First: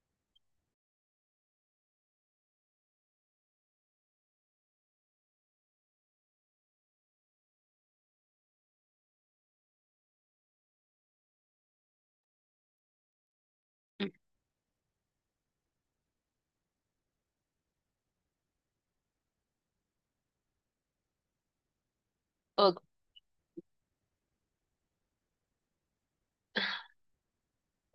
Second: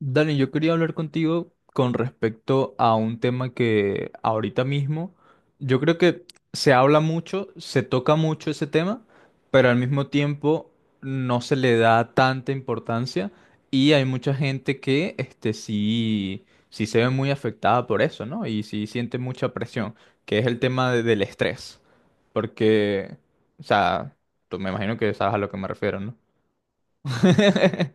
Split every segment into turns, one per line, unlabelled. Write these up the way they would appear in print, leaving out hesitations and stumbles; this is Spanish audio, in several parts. Dani, yo quería hablar contigo con respecto a un tema que ahorita mismo, yo creo que se habla mucho, se toca mucho ese tema, pero al mismo tiempo no se le da tanta importancia y hay mucha gente que sí, sí se ve muy afectada por eso, ¿no? Y sí siente mucha presión, que es el tema del estrés,
O
porque, o sea, tú me imagino que sabes a lo que me refiero, ¿no?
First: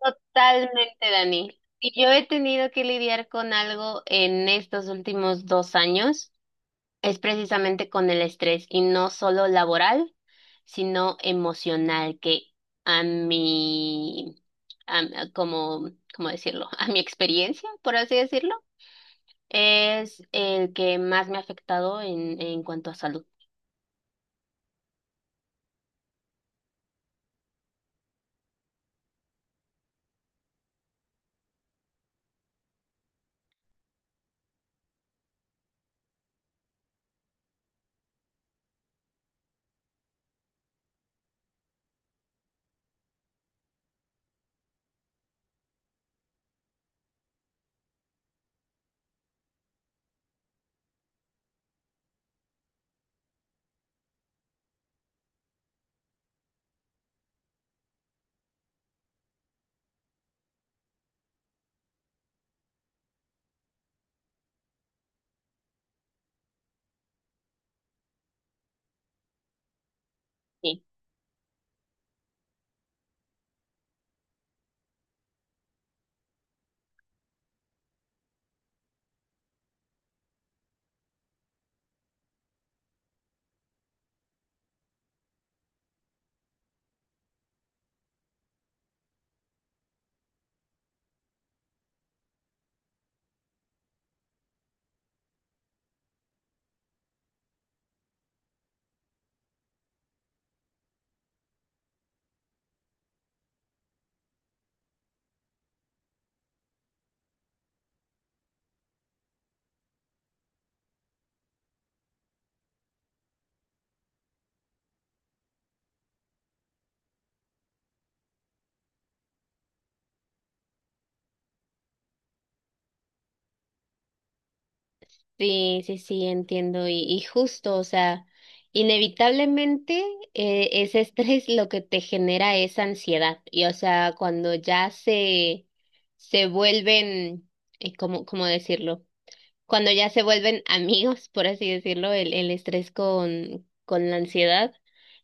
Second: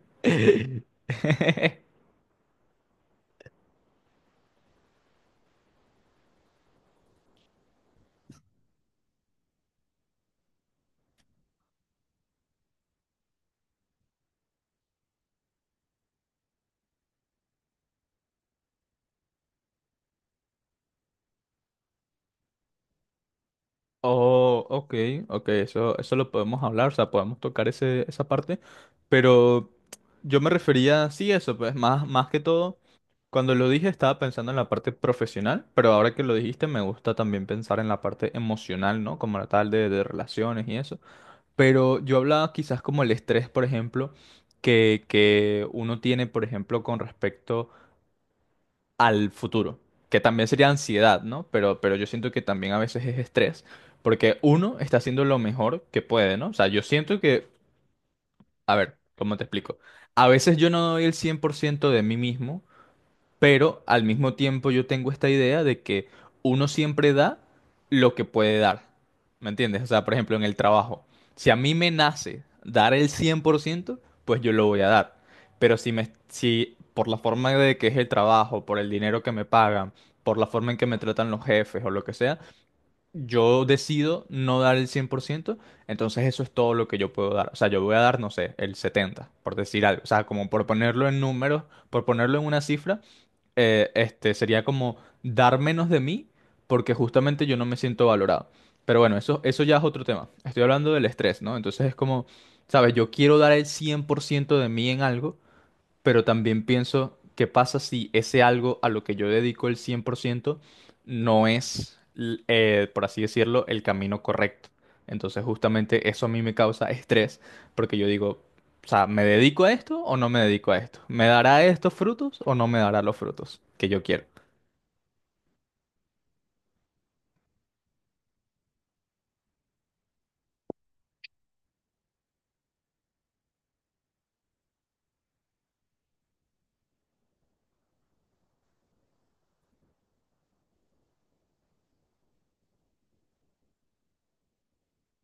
totalmente, Dani. Si yo he tenido que lidiar con algo en estos últimos dos años, es precisamente con el estrés, y no solo laboral, sino emocional, que a mi, a- como, ¿cómo decirlo? A mi experiencia, por así decirlo, es el que más me ha afectado en cuanto a salud.
Oh, ok, ok, eso lo podemos hablar, o sea, podemos tocar esa parte, pero yo me refería, sí, eso, pues más, más que todo, cuando lo dije estaba pensando en la parte profesional, pero ahora que lo dijiste me gusta también pensar en la parte emocional, ¿no? Como la tal de relaciones y eso, pero yo hablaba quizás como el estrés, por ejemplo, que uno tiene, por ejemplo, con respecto al futuro, que también sería ansiedad, ¿no? Pero yo siento que también a veces es estrés, porque uno está haciendo lo mejor que puede, ¿no? O sea, yo siento que, a ver, ¿cómo te explico? A veces yo no doy el 100% de mí mismo pero al mismo tiempo yo tengo esta idea de que uno siempre da lo que puede dar. ¿Me entiendes? O sea, por ejemplo, en el
Sí.
trabajo, si a mí me nace dar el 100% pues yo lo voy a dar. Pero si por la forma de que es el trabajo, por el dinero que me pagan, por la forma en que me tratan los jefes o lo que sea, yo decido no dar el 100% entonces eso es todo lo que yo puedo dar. O sea, yo voy a dar, no sé, el 70%, por decir algo. O sea, como por ponerlo en números, por ponerlo en una cifra, sería como dar menos de mí porque justamente yo no me siento valorado. Pero bueno, eso ya es otro tema. Estoy hablando del estrés, ¿no? Entonces es como, ¿sabes? Yo quiero dar el 100% de mí en algo, pero también pienso, ¿qué pasa si ese algo a lo que yo dedico el 100% no es, por así decirlo, el camino correcto? Entonces justamente eso a mí me causa estrés, porque yo digo, o sea, ¿me dedico a esto o no me dedico a esto? ¿Me dará estos frutos o no me dará los frutos que yo quiero?
Sí, sí, sí, entiendo. Y justo, o sea, inevitablemente ese estrés lo que te genera es ansiedad. Y o sea, se vuelven, cómo decirlo? Cuando ya se vuelven amigos, por así decirlo, el estrés con la ansiedad,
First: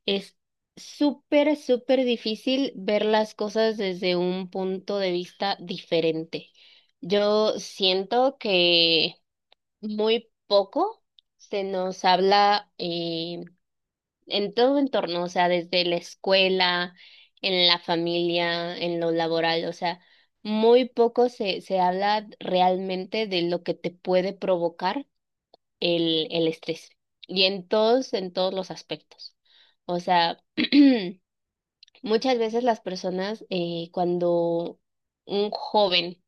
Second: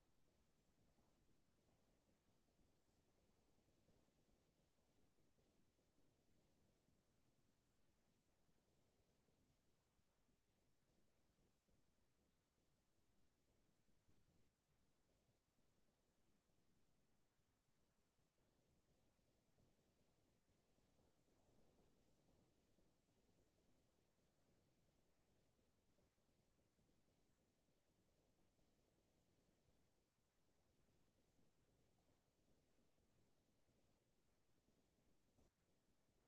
es súper, súper difícil ver las cosas desde un punto de vista diferente. Yo siento que muy poco se nos habla en todo entorno, o sea, desde la escuela, en la familia, en lo laboral, o sea, muy poco se habla realmente de lo que te puede provocar el estrés y en todos los aspectos. O sea, muchas veces las personas cuando un joven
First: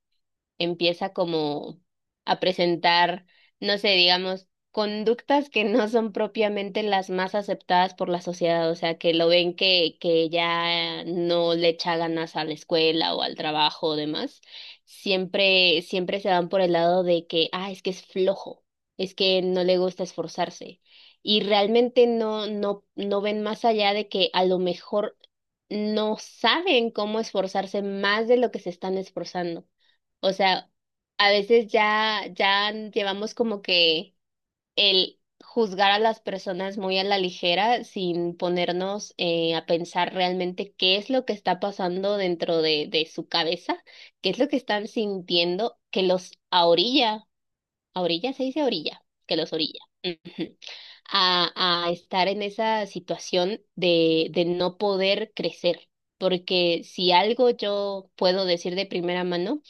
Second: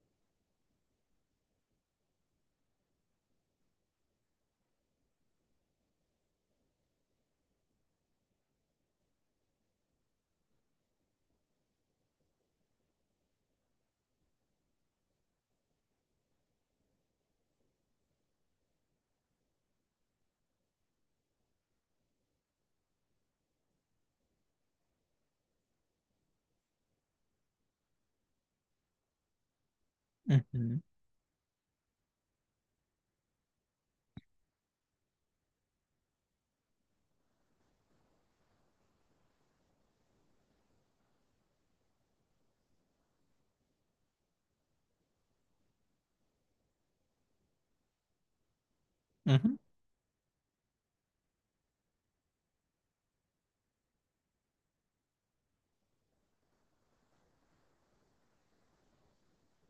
empieza como a presentar, no sé, digamos, conductas que no son propiamente las más aceptadas por la sociedad, o sea, que lo ven que ya no le echa ganas a la escuela o al trabajo o demás, siempre, siempre se van por el lado de que, ah, es que es flojo, es que no le gusta esforzarse. Y realmente no ven más allá de que a lo mejor no saben cómo esforzarse más de lo que se están esforzando. O sea,
Ujú,
a veces ya llevamos como que el juzgar a las personas muy a la ligera sin ponernos a pensar realmente qué es lo que está pasando dentro de su cabeza, qué es lo que están sintiendo que los a orilla se dice orilla, que los
ujú.
orilla. Ujú. A estar en esa situación de no poder crecer. Porque si algo yo puedo decir de primera mano,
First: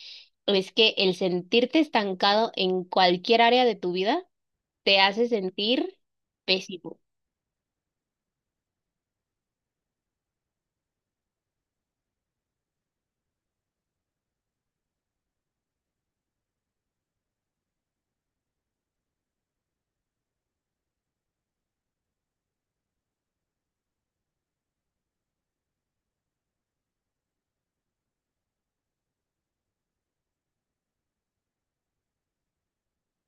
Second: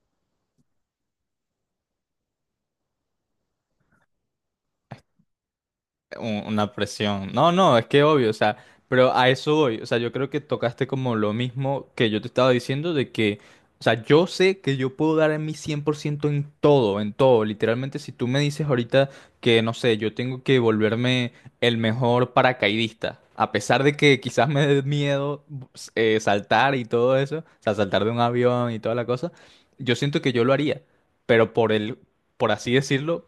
es que el sentirte estancado en cualquier área de tu vida te hace sentir
Una
pésimo.
presión. No, no, es que obvio, o sea, pero a eso voy. O sea, yo creo que tocaste como lo mismo que yo te estaba diciendo de que, o sea, yo sé que yo puedo dar en mi 100% en todo, en todo. Literalmente, si tú me dices ahorita que, no sé, yo tengo que volverme el mejor paracaidista, a pesar de que quizás me dé miedo saltar y todo eso, o sea, saltar de un avión y toda la cosa, yo siento que yo lo haría, pero por así decirlo,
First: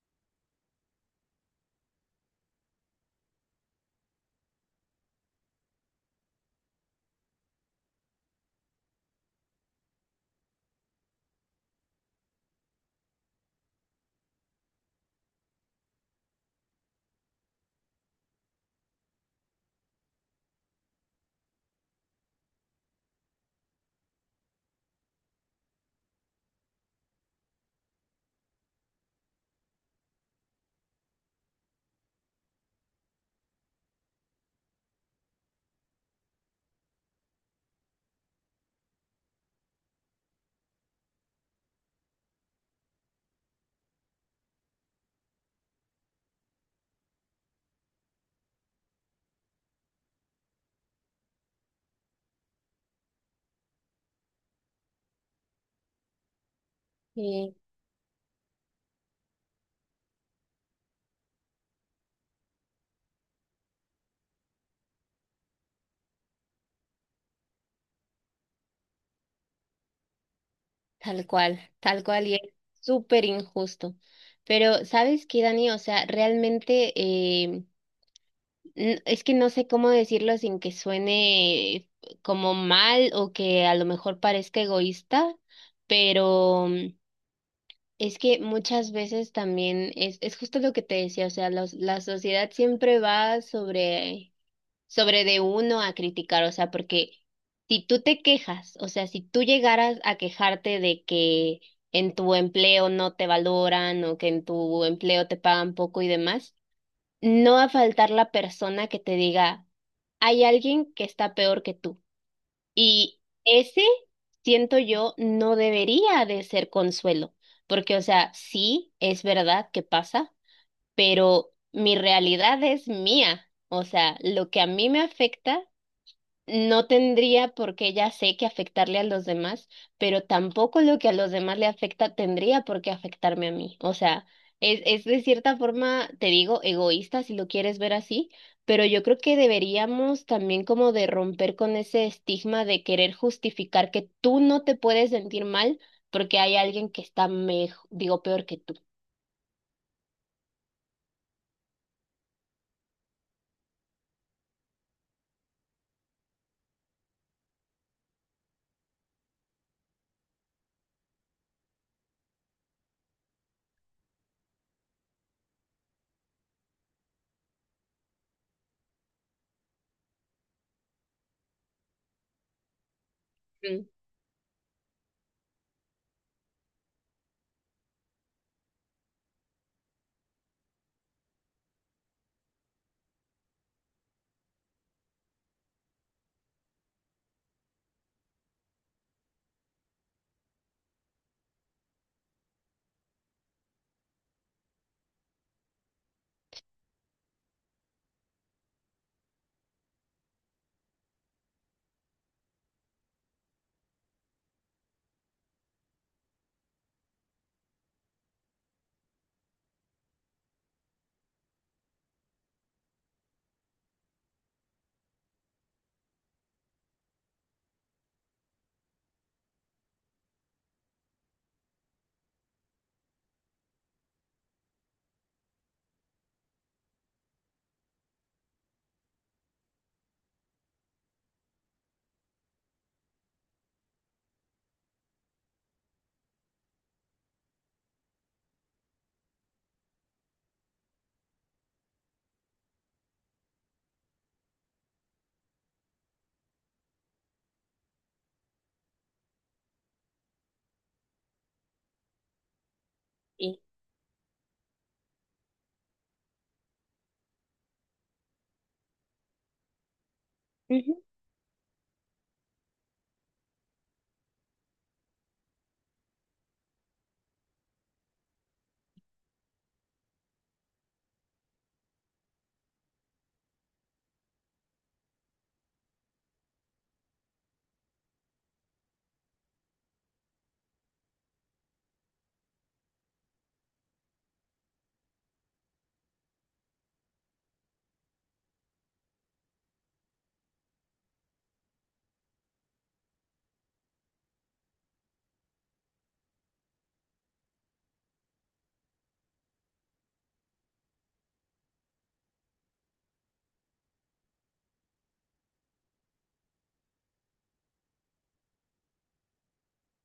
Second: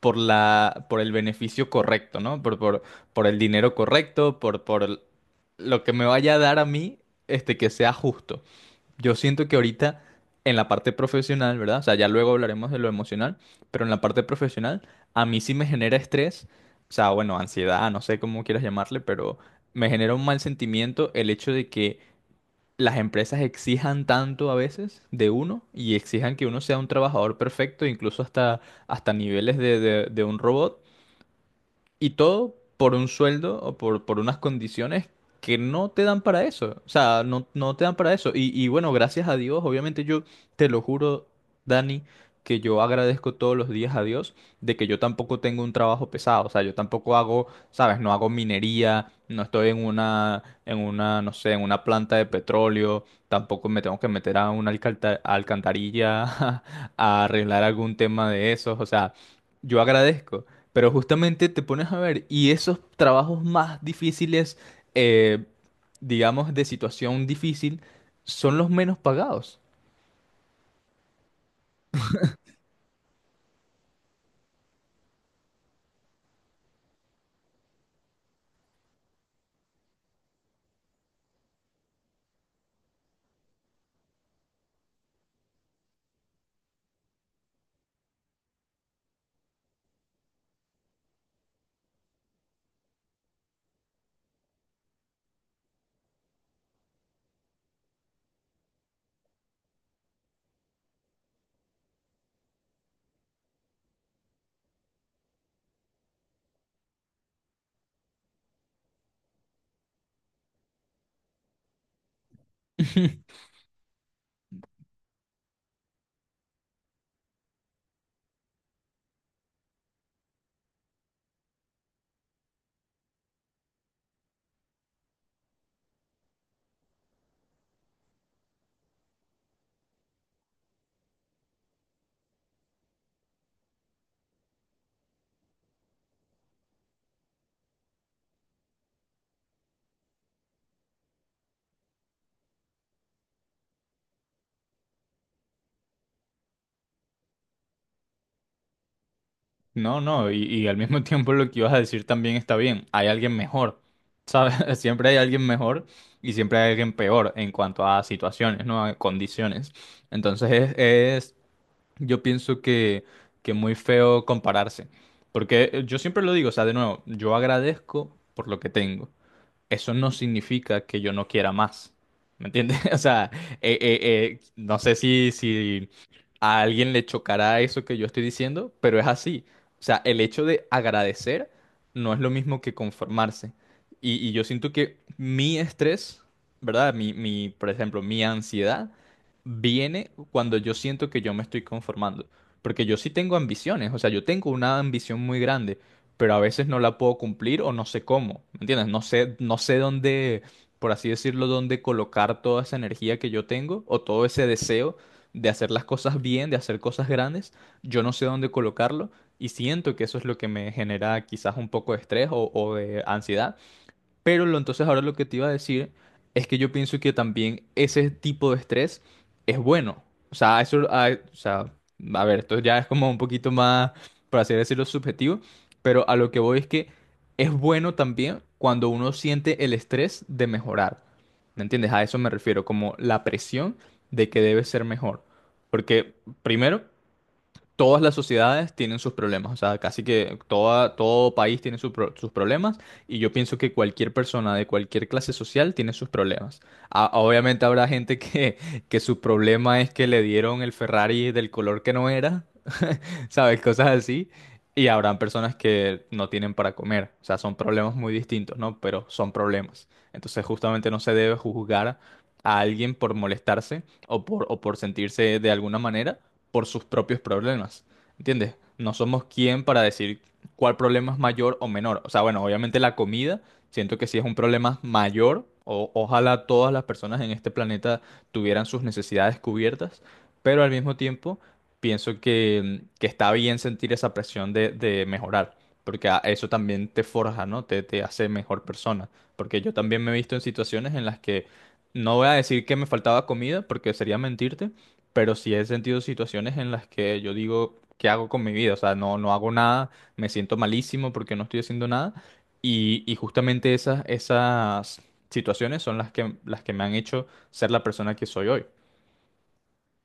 por el beneficio correcto, ¿no? Por el dinero correcto, lo que me vaya a dar a mí, que sea justo. Yo siento que ahorita en la parte profesional, ¿verdad? O sea, ya luego hablaremos de lo emocional, pero en la parte profesional a mí sí me genera estrés, o sea, bueno, ansiedad, no sé cómo quieras llamarle, pero me genera un mal sentimiento el hecho de que las empresas exijan tanto a veces de uno y exijan que uno sea un trabajador perfecto, incluso hasta, hasta niveles de un robot, y todo por un sueldo o por unas condiciones que no te dan para eso. O sea, no, no te dan para eso. Y bueno, gracias a Dios, obviamente yo te lo juro, Dani, que yo agradezco todos los días a Dios de que yo tampoco tengo un trabajo pesado. O sea, yo tampoco hago, ¿sabes? No hago minería, no estoy en una, no sé, en una planta de petróleo, tampoco me tengo que meter a una alcantarilla a
Sí,
arreglar algún tema de esos. O sea, yo agradezco. Pero justamente te pones a ver, y esos trabajos más difíciles, eh, digamos, de situación difícil, son los menos pagados.
tal cual, y es súper injusto. Pero, ¿sabes qué, Dani? O sea, realmente es que no sé cómo decirlo sin que suene como mal o que a lo mejor parezca egoísta, pero mm, es que muchas veces también es justo lo que te decía, o sea, la sociedad siempre va sobre sobre de uno a criticar, o sea, porque si tú te quejas, o sea, si tú llegaras a quejarte de que en tu empleo no te valoran o que en tu empleo te pagan poco y demás, no va a faltar la persona que te diga, hay alguien que está peor que tú. Y ese, siento yo, no debería de ser consuelo, porque, o sea, sí, es verdad que pasa, pero mi realidad es mía. O sea, lo que a mí me afecta no tendría por qué ya sé que afectarle a los demás, pero tampoco lo que a los demás le afecta tendría por qué afectarme a mí. O sea, es de cierta forma, te digo, egoísta si lo quieres ver así, pero yo creo que deberíamos también como de romper con ese estigma de querer justificar que tú no te puedes sentir mal porque hay alguien que está mejor, digo, peor que tú.
No, no, y al mismo tiempo lo que ibas a decir también está bien, hay alguien mejor, ¿sabes? Siempre hay alguien mejor y siempre hay alguien peor en cuanto a situaciones, ¿no? A condiciones. Entonces es- yo pienso que muy feo compararse, porque yo siempre lo digo, o sea, de nuevo, yo agradezco por lo que tengo. Eso no significa que yo no quiera más. ¿Me entiendes? O sea,
Mm,
no sé si a alguien le chocará eso que yo estoy diciendo, pero es así. O sea, el hecho de agradecer no es lo mismo que conformarse. Y yo siento que mi estrés, ¿verdad? Por ejemplo, mi ansiedad viene cuando yo siento que yo me estoy conformando. Porque yo sí tengo ambiciones, o sea, yo tengo una ambición muy grande pero a veces no la puedo cumplir o no sé cómo, ¿me entiendes? No sé, no sé dónde, por así decirlo, dónde colocar toda esa energía que yo tengo o todo ese deseo de hacer las cosas bien, de hacer cosas grandes, yo no sé dónde colocarlo y siento que eso es lo que me genera quizás un poco de estrés o de ansiedad, pero entonces ahora lo que te iba a decir es que yo pienso que también ese tipo de estrés es bueno. O sea, eso, o sea, a ver, esto ya es como un poquito más, por así decirlo, subjetivo, pero a lo que voy es que es bueno también cuando uno siente el estrés de mejorar. ¿Me entiendes? A eso me refiero, como la presión de que debes ser mejor. Porque primero, todas las sociedades tienen sus problemas, o sea, casi que toda, todo país tiene su sus problemas y yo pienso que cualquier persona de cualquier clase social tiene sus problemas. A- obviamente habrá gente que su problema es que le dieron el Ferrari del color que no era. ¿Sabes? Cosas así. Y habrán personas que no tienen para comer. O sea, son problemas muy distintos, ¿no? Pero son problemas. Entonces, justamente no
sí.
se debe juzgar a alguien por molestarse o por sentirse de alguna manera por sus propios problemas. ¿Entiendes? No somos quien para decir cuál problema es mayor o menor. O sea, bueno, obviamente la comida, siento que sí es un problema mayor. O, ojalá todas las personas en este planeta tuvieran sus necesidades cubiertas, pero al mismo tiempo pienso que está bien sentir esa presión de mejorar, porque a- eso también te forja, ¿no? Te hace mejor persona, porque yo también me he visto en situaciones en las que no voy a decir que me faltaba comida, porque sería mentirte, pero sí he sentido situaciones en las que yo digo, ¿qué hago con mi vida? O sea, no, no hago nada, me siento malísimo porque no estoy haciendo nada, y justamente esas situaciones son las que me han hecho ser la persona que soy hoy.